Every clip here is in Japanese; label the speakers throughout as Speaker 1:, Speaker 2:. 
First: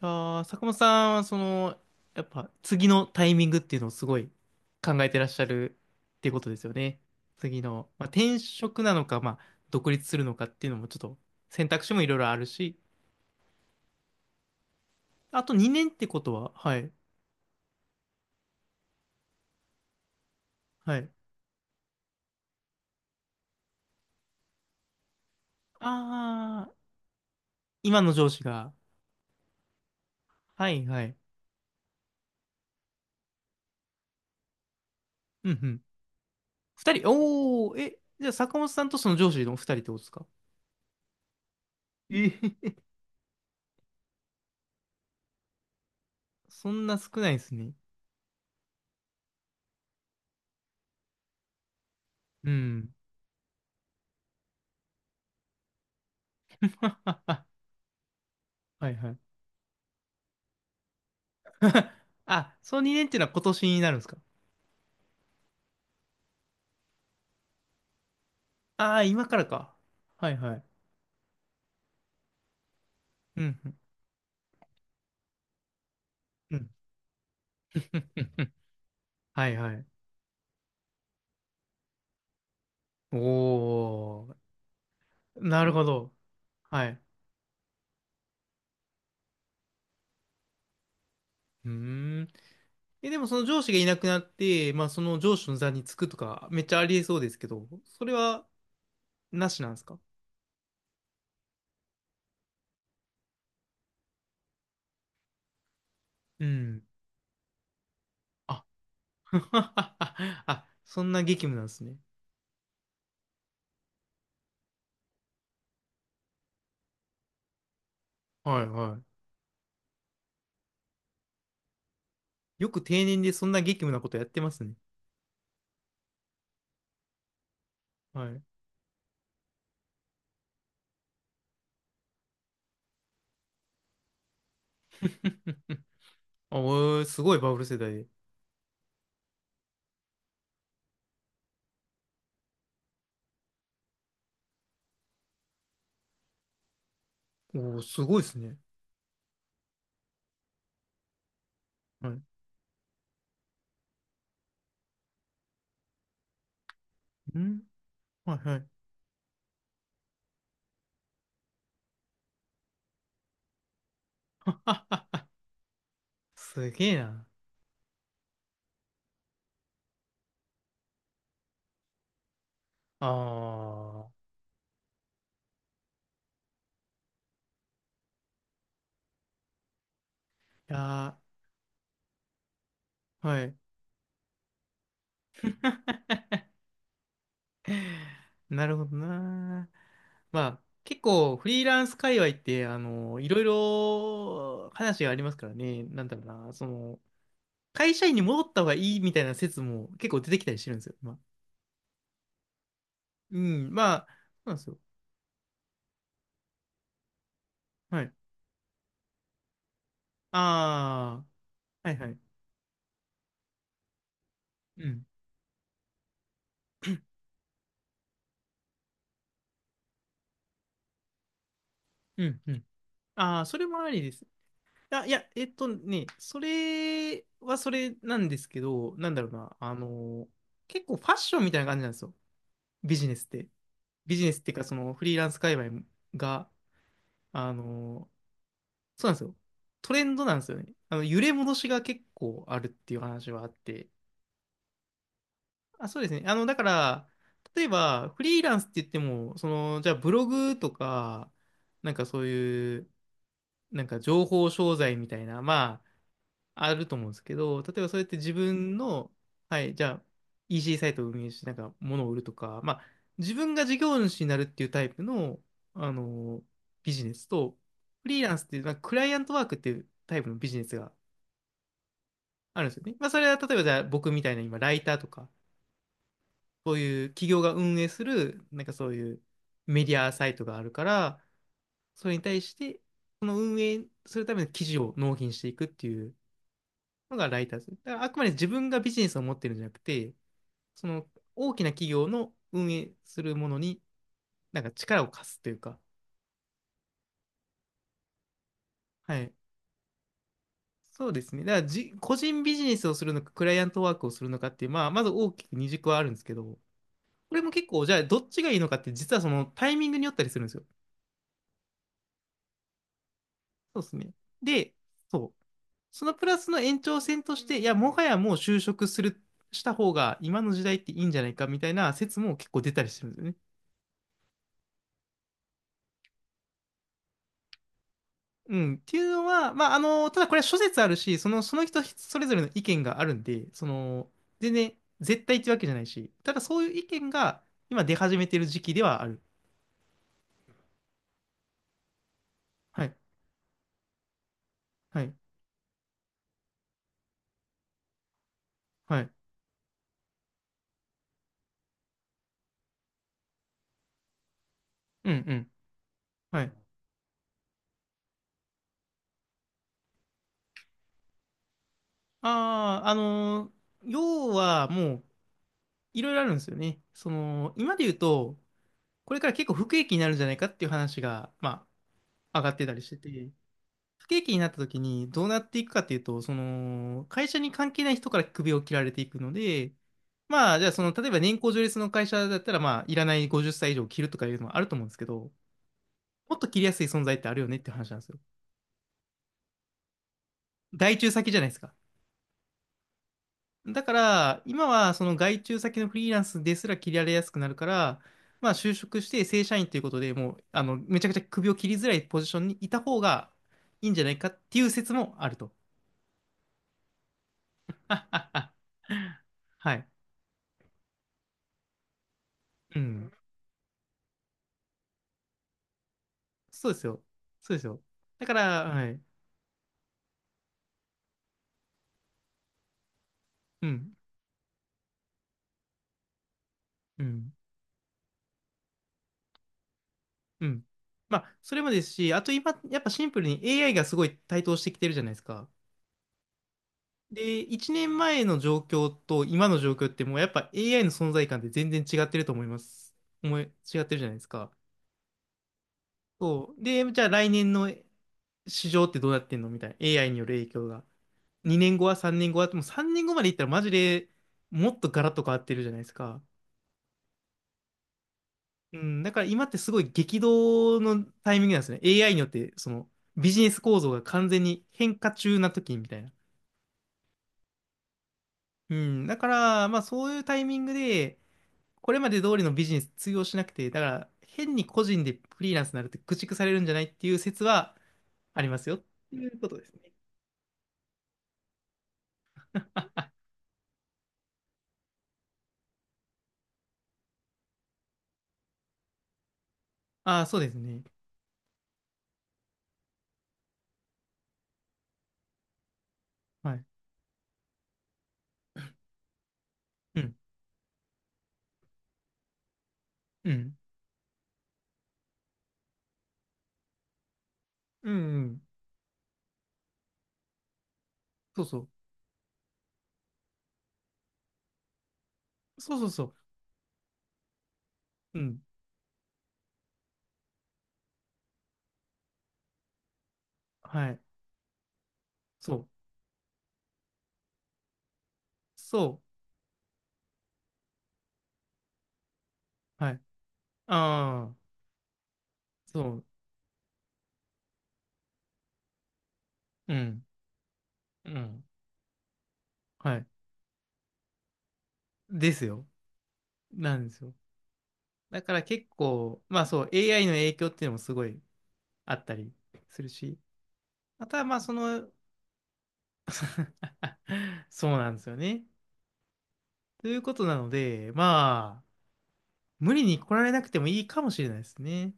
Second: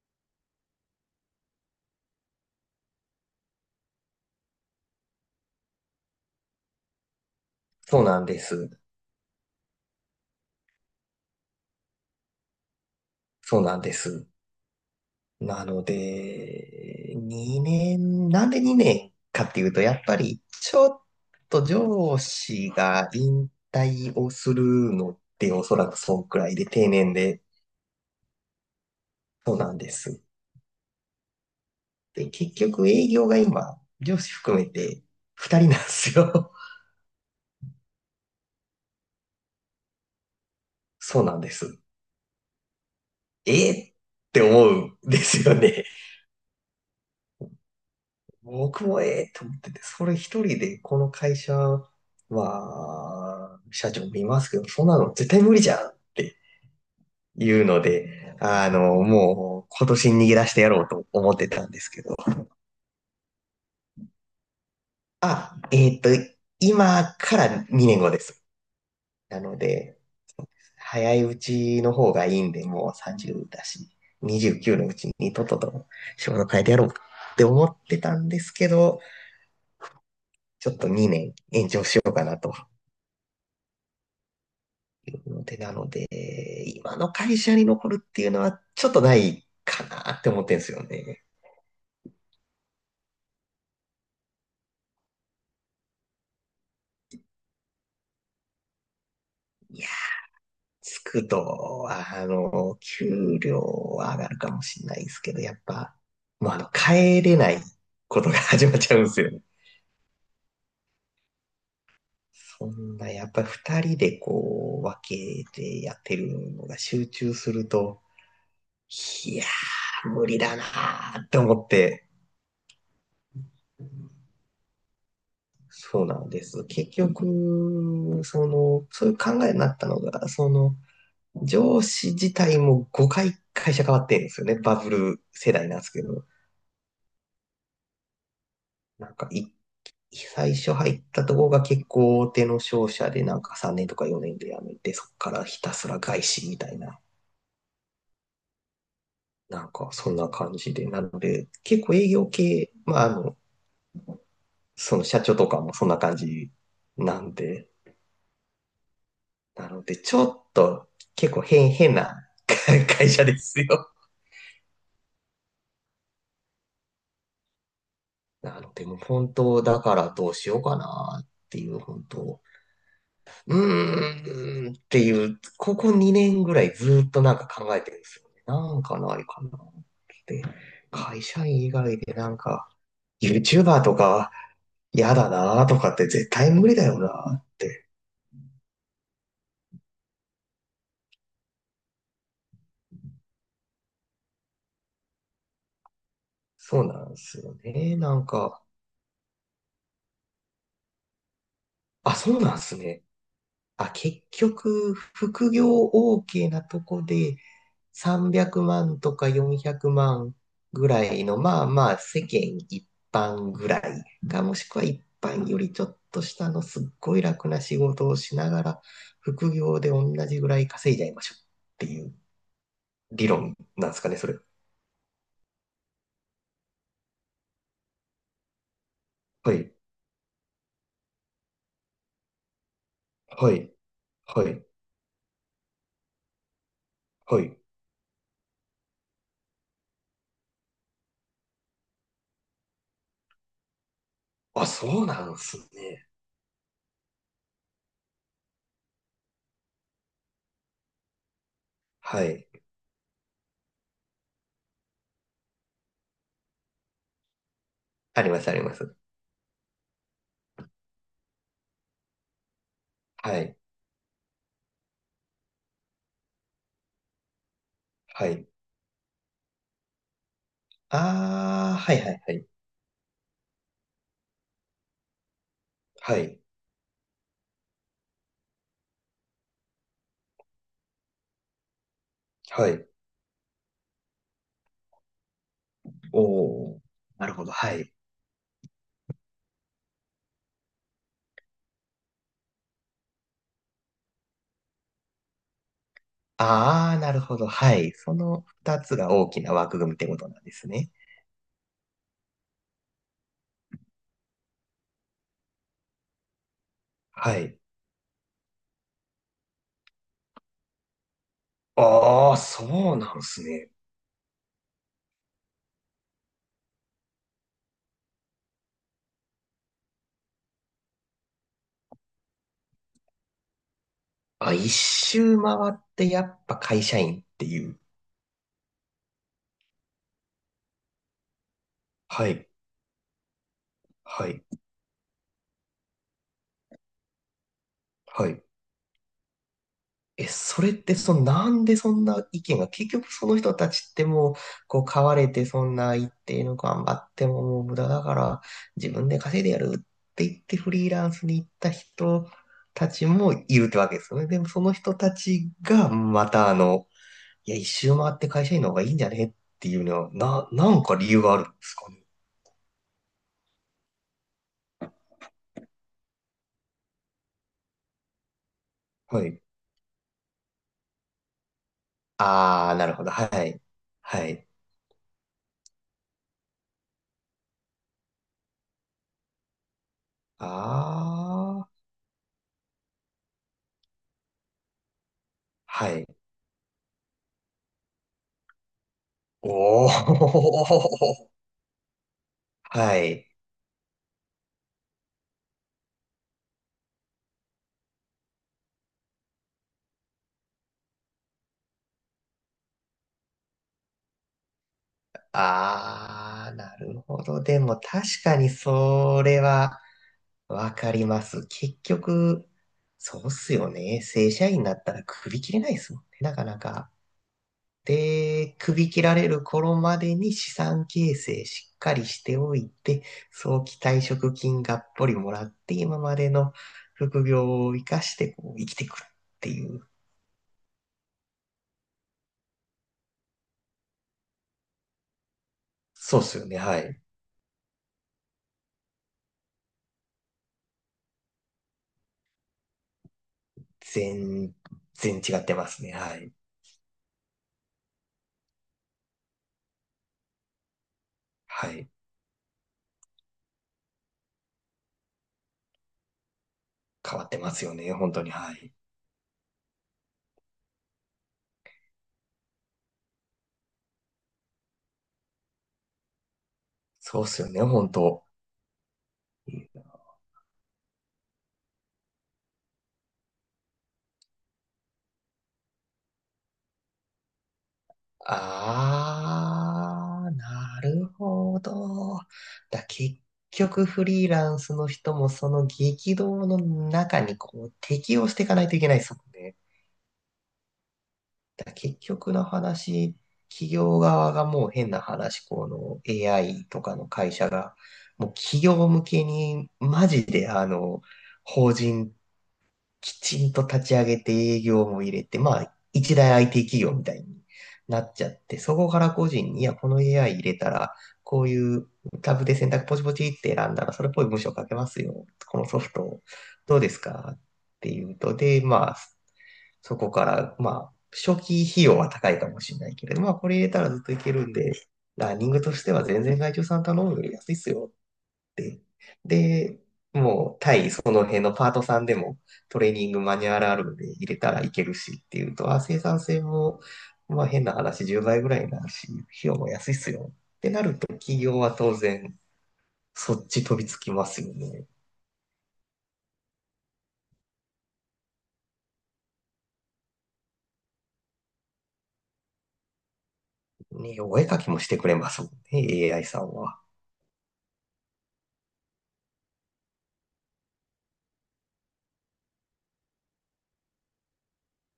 Speaker 1: ああ、坂本さんはやっぱ次のタイミングっていうのをすごい考えてらっしゃるっていうことですよね。次の、
Speaker 2: そう
Speaker 1: まあ、
Speaker 2: なん
Speaker 1: 転
Speaker 2: です。
Speaker 1: 職なのか、まあ、独立するのかっていうのもちょっと選択肢もいろいろあるし、
Speaker 2: そうなんです。
Speaker 1: あと
Speaker 2: なの
Speaker 1: 2年ってことは、はい、
Speaker 2: で、2年、なんで2年かっていうと、やっぱりちょ
Speaker 1: は
Speaker 2: っ
Speaker 1: い。
Speaker 2: と上司が引退をするのっておそらくそんくらい
Speaker 1: あ
Speaker 2: で
Speaker 1: あ、
Speaker 2: 定年で、
Speaker 1: 今の上司が、
Speaker 2: そうなんです。
Speaker 1: はい、はい。
Speaker 2: で、結局営業が今、上司含めて
Speaker 1: うん
Speaker 2: 2
Speaker 1: う
Speaker 2: 人なん
Speaker 1: ん。
Speaker 2: ですよ。
Speaker 1: 二人、おお、え、じゃあ坂本さんとその上司の二人ってことですか？
Speaker 2: そうなんです。
Speaker 1: えへへ、
Speaker 2: えーって思うんですよね。
Speaker 1: そんな少ないですね。
Speaker 2: 僕もええと思ってて、それ一人でこの会社
Speaker 1: うん。
Speaker 2: は、社長見ますけど、そんなの絶対無理じゃんって
Speaker 1: は
Speaker 2: いうので、あ
Speaker 1: い
Speaker 2: の、
Speaker 1: はい。
Speaker 2: もう今年逃げ出してやろうと思ってたんです けど。
Speaker 1: あ、その2年っていうのは今年になるんですか？
Speaker 2: あ、今から2年後です。
Speaker 1: ああー、今か
Speaker 2: な
Speaker 1: ら
Speaker 2: の
Speaker 1: か。
Speaker 2: で、
Speaker 1: はいはい。
Speaker 2: 早いうちの方がいいんで、もう
Speaker 1: う
Speaker 2: 30
Speaker 1: ん、
Speaker 2: だ
Speaker 1: うん、
Speaker 2: し、29のうちにとっとと仕事
Speaker 1: う
Speaker 2: 変え
Speaker 1: ん。
Speaker 2: てやろうって思ってたんです けど、
Speaker 1: はいはい。
Speaker 2: ちょっと2年延長しようかなと
Speaker 1: おー、
Speaker 2: いうので、
Speaker 1: なる
Speaker 2: な
Speaker 1: ほ
Speaker 2: ので、
Speaker 1: ど。は
Speaker 2: 今
Speaker 1: い。
Speaker 2: の会社に残るっていうのはちょっとないかなって思ってんですよね。
Speaker 1: うーん。え、でもその上司がいなくなって、まあその上司の座につくとか、めっちゃありえそうですけど、それはなしなんで
Speaker 2: い
Speaker 1: す
Speaker 2: や、
Speaker 1: か？
Speaker 2: つくとは、あの、給料は上がるかもしれないですけど、やっぱ、
Speaker 1: う
Speaker 2: もうあの、
Speaker 1: ん。
Speaker 2: 帰れないことが
Speaker 1: あ、
Speaker 2: 始まっちゃうんですよね。
Speaker 1: あ、そんな激務なんですね。
Speaker 2: そんな、やっぱり二人でこう、分けてやってるのが集中すると、
Speaker 1: はいは
Speaker 2: いやー、無理だなーって思って、
Speaker 1: い。よく定年でそんな激務なことやってますね。
Speaker 2: そうなんです。結局、
Speaker 1: はい。
Speaker 2: その、そういう考えになったのが、その、上司自体も5回会社変わってるんですよね。バブル世 代なんですけど。
Speaker 1: あ、おーすごいバブル世代で。
Speaker 2: なんかい、最初入ったとこが結構大手の商社で、なんか3年とか4年で辞めて、そこからひたすら外資みたいな、
Speaker 1: おー、すごいですね。
Speaker 2: なんかそんな感じで。なので、結構
Speaker 1: は
Speaker 2: 営
Speaker 1: い。
Speaker 2: 業系、まあ、あの、その社長とかもそんな感じなん
Speaker 1: ん、
Speaker 2: で、
Speaker 1: はいはい。
Speaker 2: なので、ちょっと結構変な 会社ですよ。
Speaker 1: すげえな。
Speaker 2: なので、もう本当だからどうしようかなっていう、本当、
Speaker 1: ああ。
Speaker 2: うーんっていう、ここ2年ぐらいずっとなんか考えてるんですよね。なんかないかなって。
Speaker 1: いや
Speaker 2: 会社員以外でなんか、
Speaker 1: ー、はい。
Speaker 2: YouTuber とか嫌だなとかって絶対無理だよなって。
Speaker 1: なるほどな。まあ、結構フリーランス界隈って、いろいろ話がありますからね。なんだろうな。そ
Speaker 2: そう
Speaker 1: の、
Speaker 2: なんですよね。
Speaker 1: 会社
Speaker 2: な
Speaker 1: 員に
Speaker 2: ん
Speaker 1: 戻っ
Speaker 2: か、
Speaker 1: た方がいいみたいな説も結構出てきたりしてるんですよ。まあ、
Speaker 2: あ、そうなんですね。
Speaker 1: うん。
Speaker 2: あ、
Speaker 1: まあ、
Speaker 2: 結
Speaker 1: そうなんですよ。
Speaker 2: 局、副業 OK なとこで
Speaker 1: はい。
Speaker 2: 300万とか400万ぐらい
Speaker 1: ああ。
Speaker 2: の、まあ
Speaker 1: は
Speaker 2: ま
Speaker 1: い
Speaker 2: あ
Speaker 1: はい。
Speaker 2: 世間一般ぐらいか、もしくは
Speaker 1: う
Speaker 2: 一
Speaker 1: ん。
Speaker 2: 般よりちょっと下のすっごい楽な仕事をしながら、副業で同じぐらい稼いじゃいましょうっていう
Speaker 1: うん。うん。
Speaker 2: 理
Speaker 1: ああ、
Speaker 2: 論
Speaker 1: それも
Speaker 2: な
Speaker 1: あ
Speaker 2: んです
Speaker 1: り
Speaker 2: か
Speaker 1: で
Speaker 2: ね、
Speaker 1: す。
Speaker 2: それ。
Speaker 1: あ、いや、えっとね、それはそれなんですけど、なんだろう
Speaker 2: は
Speaker 1: な、
Speaker 2: い、
Speaker 1: 結構ファッションみたいな感じなんですよ。ビジネスって。
Speaker 2: はい、
Speaker 1: ビジネスっ
Speaker 2: は
Speaker 1: ていうか、
Speaker 2: い、
Speaker 1: そのフリーランス界隈が、
Speaker 2: は
Speaker 1: あ
Speaker 2: い。
Speaker 1: の、そうなんですよ。トレンドなんですよね。あの、揺れ戻しが結構あるっていう話はあって。
Speaker 2: あ、そうなんす
Speaker 1: あ、そうで
Speaker 2: ね。
Speaker 1: すね。あの、だから、例えば、フリーランスって言っても、その、じゃあブログとか、なんかそ
Speaker 2: は
Speaker 1: う
Speaker 2: い。
Speaker 1: いう、なんか情報商材みたいな、まあ、あると思うんですけど、例えばそうやって
Speaker 2: あり
Speaker 1: 自
Speaker 2: ます、ありま
Speaker 1: 分
Speaker 2: す。
Speaker 1: の、はい、じゃあ EC サイトを運営して、なんか物を売るとか、まあ、自
Speaker 2: は
Speaker 1: 分
Speaker 2: い、
Speaker 1: が事業主になるっていうタイプの、あのビジネスと、フリー
Speaker 2: は
Speaker 1: ランスっ
Speaker 2: い。
Speaker 1: ていう、まあ、クライアントワークっていうタイプのビジネスが
Speaker 2: ああ、はい、はい、はい。
Speaker 1: あるんですよね。まあ、それは例えばじゃあ僕みたいな今、ライターとか、
Speaker 2: はい。
Speaker 1: そういう企業が運営する、なんかそういうメディアサイトがあるから、それに対し
Speaker 2: は
Speaker 1: て、
Speaker 2: い。
Speaker 1: その運営するための記事を納品していくっていう
Speaker 2: おー。
Speaker 1: の
Speaker 2: な
Speaker 1: が
Speaker 2: る
Speaker 1: ラ
Speaker 2: ほ
Speaker 1: イ
Speaker 2: ど。
Speaker 1: ターズ。
Speaker 2: は
Speaker 1: だ
Speaker 2: い。
Speaker 1: からあくまで自分がビジネスを持ってるんじゃなくて、その大きな企業の運営するものになんか力を貸すというか、
Speaker 2: ああ、なるほど。はい。その二つが
Speaker 1: は
Speaker 2: 大
Speaker 1: い。
Speaker 2: きな枠組みってことなんですね。
Speaker 1: そうですね。だからじ、個人ビジネスをするのか、クライアントワークをするのかっていう、まあ、まず大きく二軸はあるんですけど、こ
Speaker 2: は
Speaker 1: れも
Speaker 2: い。
Speaker 1: 結構、じゃあ、どっちがいいのかって、実はそのタイミングによったりするんですよ。
Speaker 2: ああ、そうなんですね。
Speaker 1: そうですね。で、そう。そのプラスの延長線として、いや、もはやもう就職する、した方が今の時代っていいんじゃないかみたいな説も結構出たりしてるんですよね。
Speaker 2: あ、一周回ってやっぱ会社員っていう。
Speaker 1: うん、っていうのは、まあ、あの、ただこれは諸説あるし、その、その人それ
Speaker 2: は
Speaker 1: ぞれの
Speaker 2: い。
Speaker 1: 意見があるんで、その、
Speaker 2: はい。
Speaker 1: 全然絶対ってわけじゃないし、ただそういう意見が今出始め
Speaker 2: は
Speaker 1: て
Speaker 2: い。
Speaker 1: る時期ではある。
Speaker 2: え、それってそのなんでそんな意見が、
Speaker 1: は
Speaker 2: 結
Speaker 1: い、
Speaker 2: 局その人たちってもう、こう、
Speaker 1: は
Speaker 2: 買
Speaker 1: い、
Speaker 2: われてそんな一定の頑張ってももう無駄だから、自
Speaker 1: は
Speaker 2: 分
Speaker 1: い。
Speaker 2: で稼いでやるって言ってフリーランスに行った人たちもいるってわけですよね。でもその人
Speaker 1: う
Speaker 2: た
Speaker 1: ん、うん、
Speaker 2: ちがま
Speaker 1: は
Speaker 2: た
Speaker 1: い。
Speaker 2: あの、いや、一周回って会社員の方がいいんじゃねっていうのは、なんか理由があるんですかね。
Speaker 1: ああ、要はもう、いろいろあるんですよね。その、今で言うと、これ
Speaker 2: は
Speaker 1: から
Speaker 2: い。
Speaker 1: 結構不景気になるんじゃないかっていう話が、まあ、上がってた
Speaker 2: あー、
Speaker 1: り
Speaker 2: な
Speaker 1: し
Speaker 2: る
Speaker 1: て
Speaker 2: ほど。は
Speaker 1: て、
Speaker 2: い。
Speaker 1: 不景
Speaker 2: は
Speaker 1: 気にな
Speaker 2: い。
Speaker 1: った時にどうなっていくかっていうと、その、会社に関係ない人から首を切られていくので、まあ、じゃあその、例えば年功序
Speaker 2: あー、
Speaker 1: 列の会社だったら、まあ、いらない50歳以上切るとかいうのもあると思うんですけど、
Speaker 2: はい。
Speaker 1: もっと切りやすい存在ってあるよねって話なんですよ。
Speaker 2: お
Speaker 1: 外注
Speaker 2: ー、
Speaker 1: 先じゃないですか。
Speaker 2: はい。
Speaker 1: だから、今はその外注先のフリーランスですら切られやすくなるから、まあ、就職して正社員ということでもう、めちゃくちゃ首を切りづらいポジションにいた方がいいんじゃないかっていう説もあると。
Speaker 2: ああ、なるほど。でも 確かにそれ
Speaker 1: は
Speaker 2: は
Speaker 1: い。
Speaker 2: わかります。結局、
Speaker 1: うん。
Speaker 2: そうっすよね。正社員になったら首切れないですもんね。なかな
Speaker 1: そうです
Speaker 2: か。
Speaker 1: よ。そうですよ。だか
Speaker 2: で、
Speaker 1: ら、は
Speaker 2: 首
Speaker 1: い。
Speaker 2: 切られる頃までに資産形成しっかりしておいて、早
Speaker 1: う
Speaker 2: 期
Speaker 1: ん、
Speaker 2: 退職金がっぽりもらって、今までの
Speaker 1: う
Speaker 2: 副
Speaker 1: ん、
Speaker 2: 業を生かしてこう生きてくるっていう。
Speaker 1: うん。まあ、それもですし、あと今、やっぱシンプルに AI がすごい台頭してきてるじゃないですか。
Speaker 2: そうっすよね。はい。
Speaker 1: で、1年前の状況と今の状況ってもうやっぱ AI の存在感って全然違ってると思います。思い、違ってるじゃないですか。
Speaker 2: 全全然違ってますね。はい。
Speaker 1: そう。で、じゃあ来年の市場ってどうなってんのみたいな。AI による影響が。2
Speaker 2: は
Speaker 1: 年後
Speaker 2: い。
Speaker 1: は3年後は、もう3年後までいったらマジでもっとガラッと変わってるじゃないですか。
Speaker 2: 変わってますよね、本当に。はい。
Speaker 1: うん、だから今ってすごい激動のタイミングなんですね。AI によって、そのビジネス構造が完全に変化中な時みたいな。
Speaker 2: そうっすよね、本当。
Speaker 1: うん、だから、まあそういうタイミングで、これまで通りのビジネス通用しなくて、だから変に個人でフリーランスになるって駆逐されるんじゃないっていう説はありますよっていうことですね。
Speaker 2: あー、なるほど。だ、結局フリーランスの人もその激動の中にこう適応していかないといけないですもんね。
Speaker 1: ああ、そうですね。
Speaker 2: だ、結局の話、企業側がもう変な話、この
Speaker 1: はい。
Speaker 2: AI とかの会社が、もう企業向けに
Speaker 1: う
Speaker 2: マ
Speaker 1: ん、
Speaker 2: ジであの、法人き
Speaker 1: う
Speaker 2: ちん
Speaker 1: ん、
Speaker 2: と立ち上げて営業も入れて、まあ、一大 IT 企業みたいに
Speaker 1: うん、
Speaker 2: なっ
Speaker 1: う
Speaker 2: ちゃっ
Speaker 1: ん。
Speaker 2: て、そこから個人に、いや、この AI 入れたら、こ
Speaker 1: そう
Speaker 2: う
Speaker 1: そう。
Speaker 2: いうタブで選択ポチポチって選んだら、それっぽい文章書けますよ。この
Speaker 1: そ
Speaker 2: ソ
Speaker 1: うそう
Speaker 2: フ
Speaker 1: そ
Speaker 2: ト、どうですかっていう
Speaker 1: う。う
Speaker 2: と、
Speaker 1: ん。
Speaker 2: で、まあ、そこから、まあ、初期費用は高いかもしれないけれど、まあ、これ入れた
Speaker 1: は
Speaker 2: らず
Speaker 1: い。
Speaker 2: っといけるんで、ラーニン
Speaker 1: そ
Speaker 2: グ
Speaker 1: う。
Speaker 2: としては全然外注さん頼むより安いっすよて。
Speaker 1: そ
Speaker 2: で、もう対その辺のパートさんでもト
Speaker 1: う。
Speaker 2: レ
Speaker 1: は
Speaker 2: ー
Speaker 1: い。
Speaker 2: ニングマニュアルあるので入
Speaker 1: ああ、
Speaker 2: れたらいけるしっていうと、あ、
Speaker 1: そ
Speaker 2: 生
Speaker 1: う。
Speaker 2: 産性も、まあ変な話10倍ぐらいになるし、費用も
Speaker 1: う
Speaker 2: 安いっ
Speaker 1: ん、
Speaker 2: すよってなると
Speaker 1: う
Speaker 2: 企
Speaker 1: ん。
Speaker 2: 業は当然
Speaker 1: はい
Speaker 2: そっち飛びつきますよね。
Speaker 1: ですよ。なんですよ。だから結構、まあそう、AI の影響っていうのもすごいあったりするし、ま
Speaker 2: ね、
Speaker 1: たま
Speaker 2: お
Speaker 1: あ
Speaker 2: 絵
Speaker 1: そ
Speaker 2: かきもし
Speaker 1: の、
Speaker 2: てくれますもんね、AI さん は。
Speaker 1: あ、そうなんですよね。ということなので、まあ、無理に来られなくてもいいかもしれないですね。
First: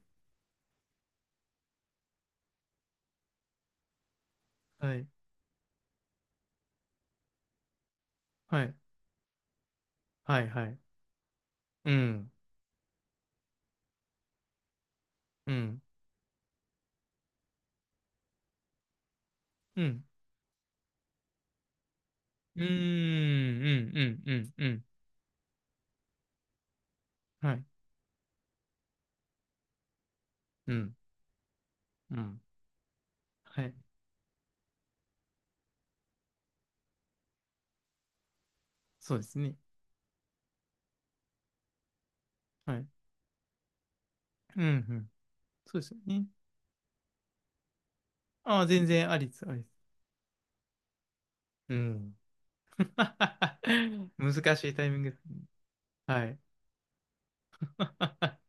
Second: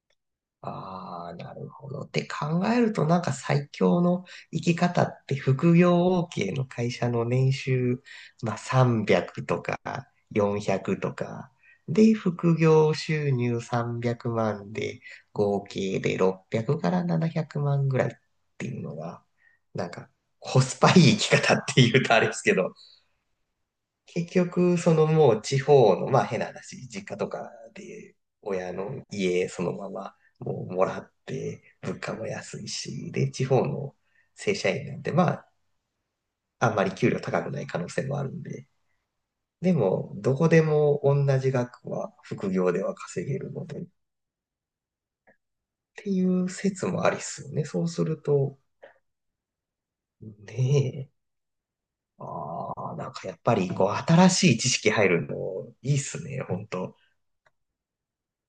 Speaker 2: ああ、なるほど。って考えると、なんか最強の生き
Speaker 1: は
Speaker 2: 方
Speaker 1: い。
Speaker 2: って副業 OK の会社の年収、まあ、
Speaker 1: はい。
Speaker 2: 300とか
Speaker 1: はい。はい。
Speaker 2: 400とか、
Speaker 1: う
Speaker 2: で、
Speaker 1: ん。
Speaker 2: 副業収入300万で、
Speaker 1: う
Speaker 2: 合
Speaker 1: ん。
Speaker 2: 計で600から700万ぐらいっていうのが、
Speaker 1: う
Speaker 2: なん
Speaker 1: ん。
Speaker 2: かコスパいい生き方っていうとあれですけ
Speaker 1: うー
Speaker 2: ど、
Speaker 1: ん。うん。
Speaker 2: 結
Speaker 1: うん。うん。う
Speaker 2: 局、
Speaker 1: ん。
Speaker 2: そのもう地方の、まあ変な話、実家とか
Speaker 1: はい。
Speaker 2: で親の家そのままも
Speaker 1: う
Speaker 2: うも
Speaker 1: ん。
Speaker 2: らって、物
Speaker 1: う
Speaker 2: 価も
Speaker 1: ん。
Speaker 2: 安いし、で、地
Speaker 1: は
Speaker 2: 方
Speaker 1: い。
Speaker 2: の正社員なんて、まあ、あんまり給料高くない可能性もあるんで、
Speaker 1: そうですね。
Speaker 2: でも、どこでも同じ額は副業
Speaker 1: は
Speaker 2: で
Speaker 1: い。
Speaker 2: は稼げるので、っ
Speaker 1: うん。うん。そうですよ
Speaker 2: てい
Speaker 1: ね。
Speaker 2: う説もありっすよね。そうすると、
Speaker 1: ああ、全然ありです。ありです。
Speaker 2: ねえ、
Speaker 1: うん。
Speaker 2: ああ、なんかやっぱりこう 新
Speaker 1: 難
Speaker 2: しい
Speaker 1: し
Speaker 2: 知
Speaker 1: いタイ
Speaker 2: 識
Speaker 1: ミン
Speaker 2: 入
Speaker 1: グ。
Speaker 2: るのいいっす
Speaker 1: はい。
Speaker 2: ね、本当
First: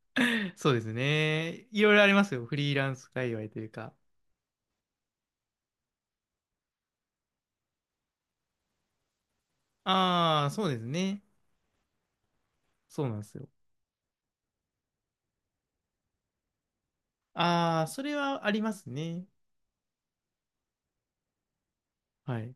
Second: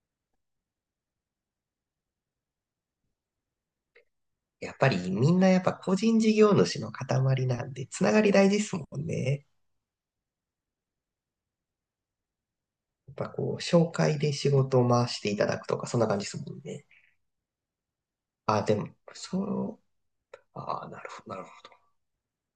Speaker 1: そうですね。いろいろありますよ。フリーランス界隈というか。
Speaker 2: やっぱりみんなやっぱ個人事業主の塊なんで、つながり大事ですもんね。
Speaker 1: ああ、そうですね。そう
Speaker 2: や
Speaker 1: な
Speaker 2: っ
Speaker 1: んで
Speaker 2: ぱ
Speaker 1: すよ。
Speaker 2: こう、紹介で仕事を回していただくとか、そんな感じですもんね。
Speaker 1: ああ、それはあり
Speaker 2: あ、
Speaker 1: ま
Speaker 2: で
Speaker 1: す
Speaker 2: も、
Speaker 1: ね。
Speaker 2: そう、あ、なるほど、なる
Speaker 1: はい。